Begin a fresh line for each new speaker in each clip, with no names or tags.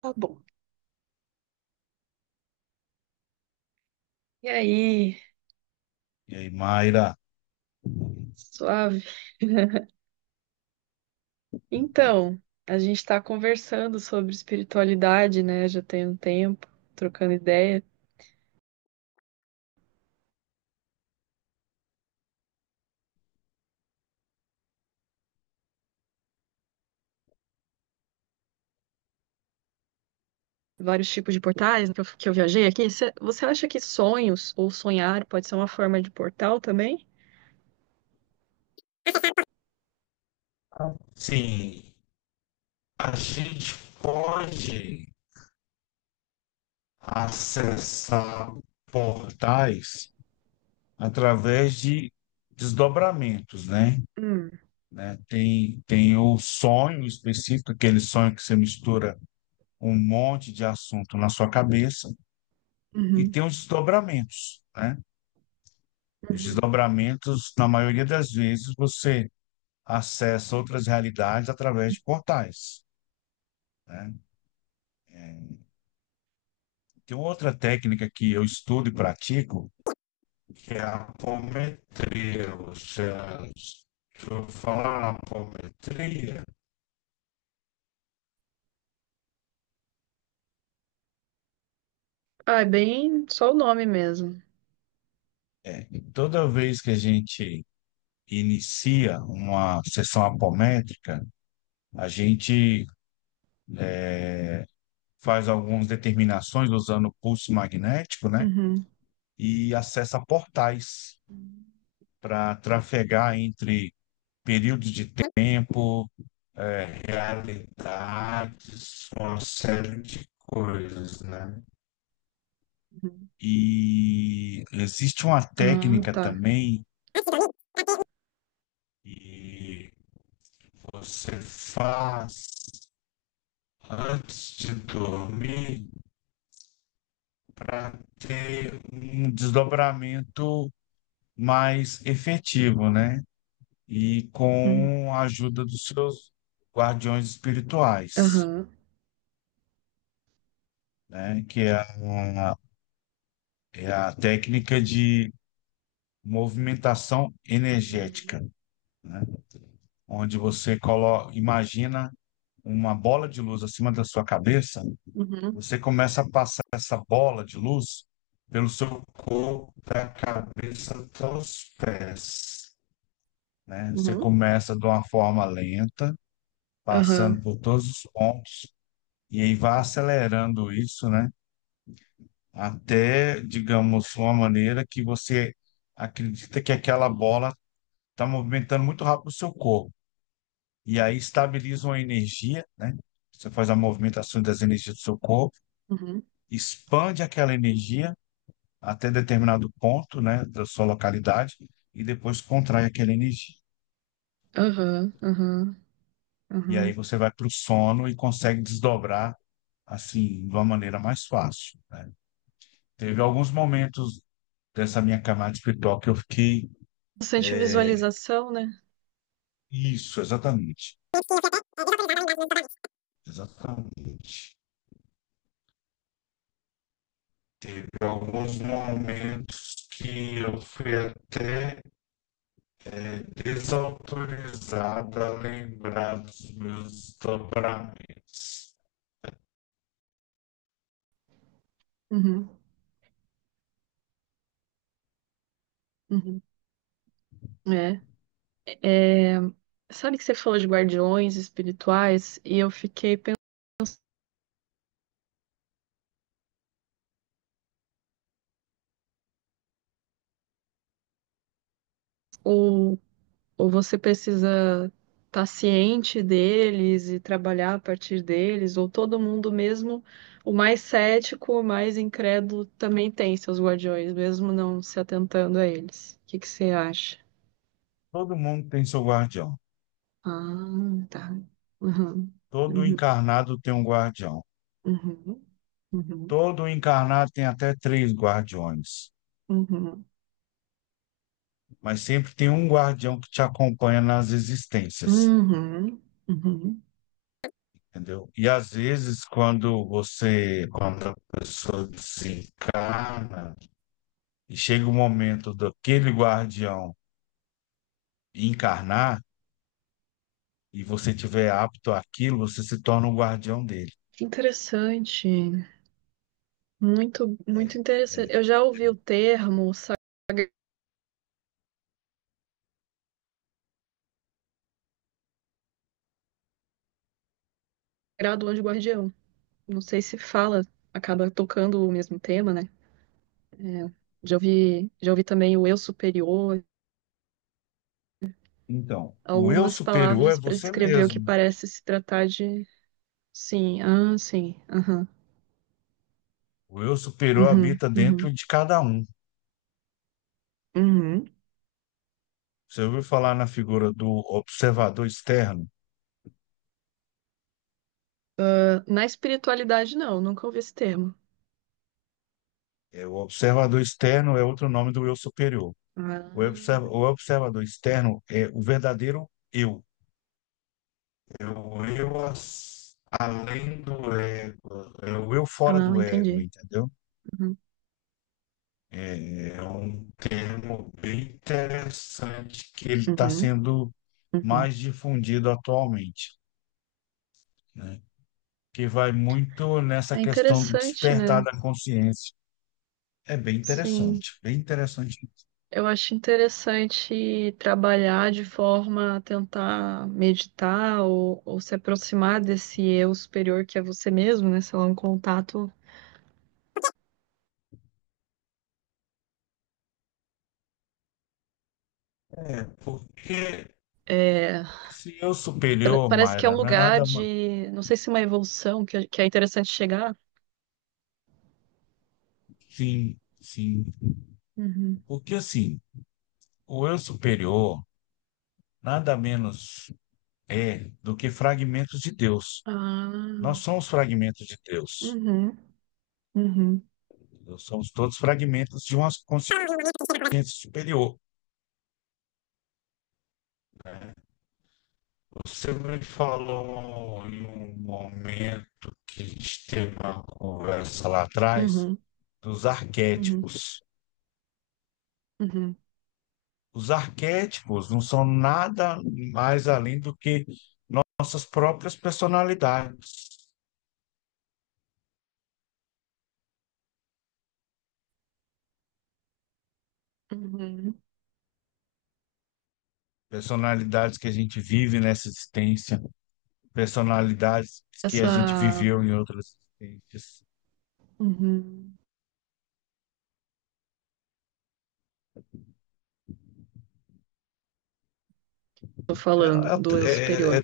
Tá bom. E aí,
E aí, Mayra?
suave. Então, a gente está conversando sobre espiritualidade, né? Já tem um tempo, trocando ideia, vários tipos de portais que eu viajei aqui. Você acha que sonhos ou sonhar pode ser uma forma de portal também?
Sim, a gente pode acessar portais através de desdobramentos, né?
Hum,
Tem o sonho específico, aquele sonho que você mistura um monte de assunto na sua cabeça, e
uhum,
tem os desdobramentos, né? Os
uhum.
desdobramentos, na maioria das vezes, você acessa outras realidades através de portais, né? Tem outra técnica que eu estudo e pratico, que é a apometria. Ou seja, deixa eu falar a apometria.
Ah, é bem só o nome mesmo.
Toda vez que a gente inicia uma sessão apométrica, a gente faz algumas determinações usando o pulso magnético, né?
Uhum,
E acessa portais para trafegar entre períodos de tempo, realidades, uma série de coisas, né?
uhum.
E existe uma
Ah,
técnica
tá.
também que você faz antes de dormir para ter um desdobramento mais efetivo, né? E
Hum,
com a ajuda dos seus guardiões espirituais,
aham.
né? Que é é a técnica de movimentação
Uhum.
energética, né? Onde imagina uma bola de luz acima da sua cabeça,
Uhum.
você começa a passar essa bola de luz pelo seu corpo, da cabeça até os pés, né? Você
Uhum.
começa de uma forma lenta,
Aham.
passando por todos os pontos, e aí vai acelerando isso, né? Até, digamos, uma maneira que você acredita que aquela bola está movimentando muito rápido o seu corpo. E aí estabiliza uma energia, né? Você faz a movimentação das energias do seu corpo,
Uhum.
expande aquela energia até determinado ponto, né, da sua localidade, e depois contrai aquela energia.
Aham. Aham.
E aí
Aham.
você vai para o sono e consegue desdobrar assim de uma maneira mais fácil, né? Teve alguns momentos dessa minha camada espiritual que eu fiquei
Bastante
é,
visualização, né?
isso, exatamente, exatamente. Teve alguns momentos que eu fui até desautorizada a lembrar dos meus desdobramentos.
Uhum, uhum. É. Sabe que você falou de guardiões espirituais e eu fiquei pensando, ou, ou você precisa estar ciente deles e trabalhar a partir deles, ou todo mundo, mesmo o mais cético, o mais incrédulo, também tem seus guardiões, mesmo não se atentando a eles. O que que você acha?
Todo mundo tem seu guardião.
Ah, tá. Uhum,
Todo
uhum,
encarnado tem um guardião.
uhum, uhum,
Todo encarnado tem até três guardiões,
uhum,
mas sempre tem um guardião que te acompanha nas existências,
uhum, uhum.
entendeu? E às vezes, quando a pessoa desencarna, e chega o momento daquele guardião encarnar, e você tiver apto àquilo, você se torna o guardião dele.
Que interessante. Muito, muito interessante. Eu já ouvi o termo Sagrado Anjo Guardião. Não sei se fala, acaba tocando o mesmo tema, né? É, já ouvi também o Eu Superior.
Então, o eu
Algumas
superior é
palavras para
você
descrever o que
mesmo.
parece se tratar de. Sim, ah, sim, aham,
O eu superior
uhum,
habita
uhum,
dentro de cada um.
uhum.
Você ouviu falar na figura do observador externo?
Ah, na espiritualidade, não, nunca ouvi esse termo.
É, o observador externo é outro nome do eu superior.
Ah,
O observador externo é o verdadeiro eu. Além do ego. É o eu fora
ah,
do ego,
entendi.
entendeu?
Uhum,
É um termo bem interessante que ele está
uhum,
sendo
uhum.
mais difundido atualmente, né? Que vai muito nessa
É
questão do
interessante,
despertar
né?
da consciência. É bem
Sim.
interessante, bem interessante.
Eu acho interessante trabalhar de forma a tentar meditar ou se aproximar desse eu superior que é você mesmo, né? Sei lá, um contato.
Porque
É,
esse eu superior,
parece que é um
Mayra, não é
lugar
nada.
de. Não sei se é uma evolução que é interessante chegar.
Sim, sim.
Uhum.
Porque assim, o eu superior nada menos é do que fragmentos de Deus. Nós
Ah,
somos fragmentos de Deus.
uhum, uhum,
Nós somos todos fragmentos de uma consciência superior. Você me falou em um momento que a gente teve uma conversa lá atrás
uhum,
dos
uhum,
arquétipos.
uhum,
Os arquétipos não são nada mais além do que nossas próprias personalidades,
uhum.
personalidades que a gente vive nessa existência, personalidades que a gente
Essa.
viveu em outras existências.
Uhum. Tô
É,
falando do eu
é, é,
superior.
é,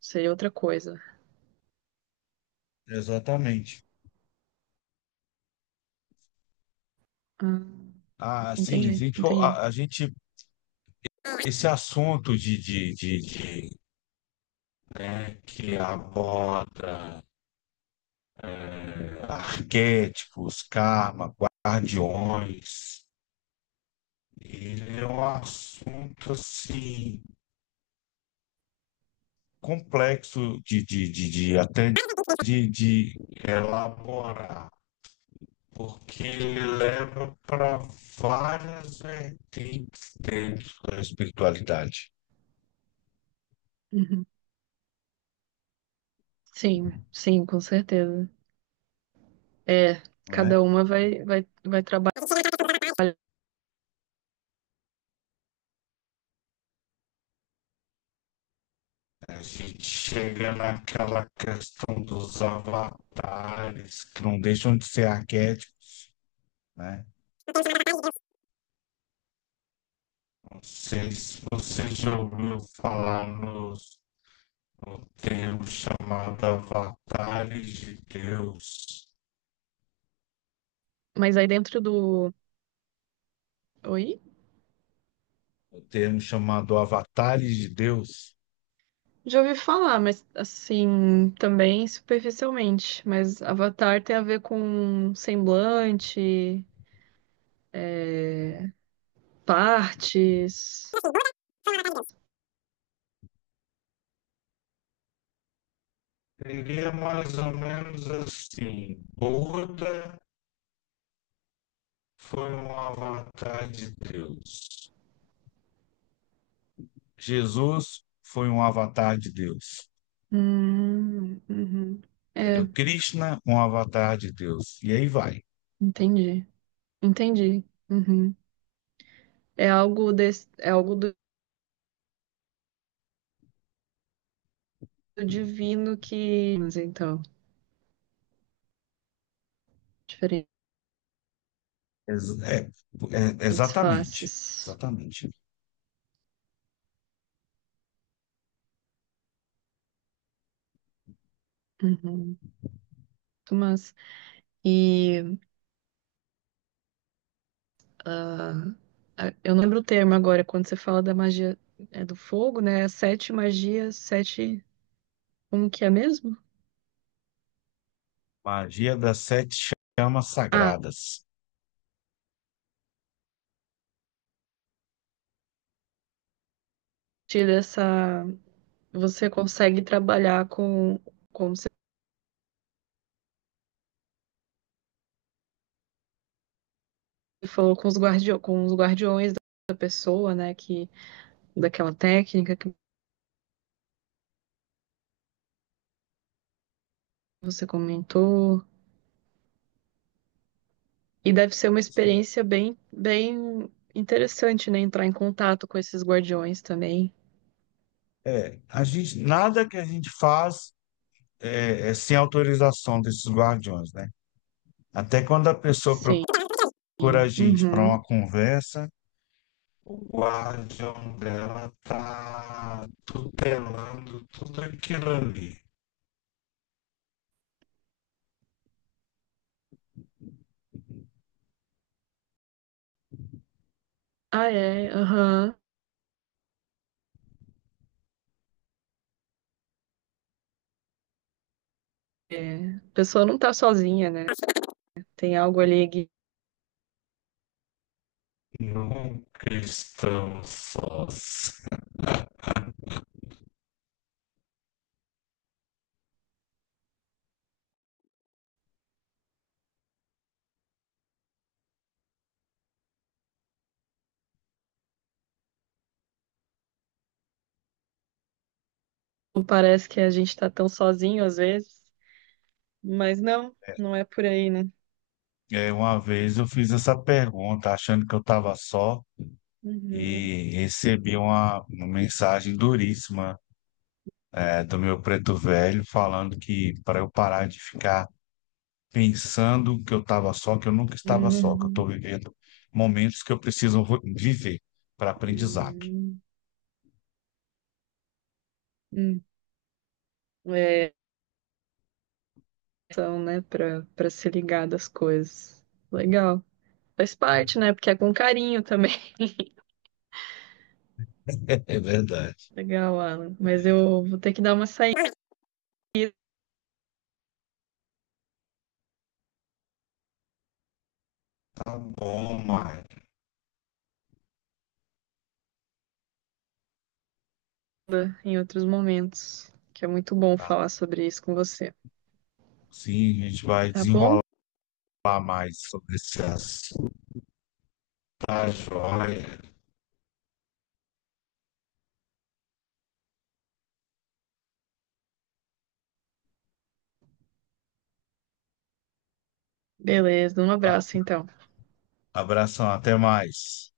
Seria outra coisa.
exatamente.
Ah,
Ah, sim, a
entendi,
gente,
entendi.
a, a gente esse assunto né, que aborda arquétipos, karma, guardiões. Ele é um assunto assim complexo de até de elaborar, porque ele leva para várias vertentes dentro da espiritualidade.
Sim, sim, com certeza. É,
Não é?
cada uma vai trabalhar.
A gente chega naquela questão dos avatares, que não deixam de ser arquétipos, né? Não sei se você já ouviu falar nos o termo chamado avatares de Deus,
Mas aí dentro do. Oi?
o termo chamado avatares de Deus,
Já ouvi falar, mas assim, também superficialmente. Mas Avatar tem a ver com semblante, é, partes.
seria mais ou menos assim: Buda foi um avatar de Deus, Jesus foi um avatar de Deus,
Uhum.
entendeu?
É,
Krishna, um avatar de Deus, e aí vai.
entendi. Entendi. Uhum. É algo desse, é algo do do divino que. Mas então, diferentes
Ex- é- Exatamente,
faces.
exatamente.
Uhum. Muito massa. E ah, eu não lembro o termo agora, quando você fala da magia é, do fogo, né? Sete magias, sete. Como que é mesmo?
Magia das sete chamas
Ah, a
sagradas.
partir dessa. Você consegue trabalhar com, como você falou, com os guardiões da pessoa, né? Que, daquela técnica que você comentou. E deve ser uma
Sim.
experiência bem, bem interessante, né? Entrar em contato com esses guardiões também.
É, a gente, nada que a gente faz é, é sem autorização desses guardiões, né? Até quando a pessoa
Sim.
procura a gente para
Uhum.
uma conversa, o guardião dela está tutelando tudo aquilo ali.
Ah, é. Aham. É, a pessoa não tá sozinha, né? Tem algo ali que
Nunca estamos sós.
não parece que a gente tá tão sozinho às vezes, mas não, não é por aí, né?
É, uma vez eu fiz essa pergunta achando que eu estava só
Uhum,
e recebi uma mensagem duríssima, é, do meu preto velho falando que para eu parar de ficar pensando que eu estava só, que eu nunca estava só, que eu estou
uhum,
vivendo momentos que eu viver para aprendizado.
uhum, uhum. É, são, né, pra, pra se ligar das coisas. Legal. Faz parte, né? Porque é com carinho também.
É verdade.
Legal, Alan. Mas eu vou ter que dar uma saída
Tá bom, Maia.
em outros momentos, que é muito bom
Tá.
falar sobre isso com você.
Sim, a gente vai
Tá bom?
desenrolar mais sobre esse assunto. Tá, joia.
Beleza, um
Tá?
abraço então.
Abração, até mais.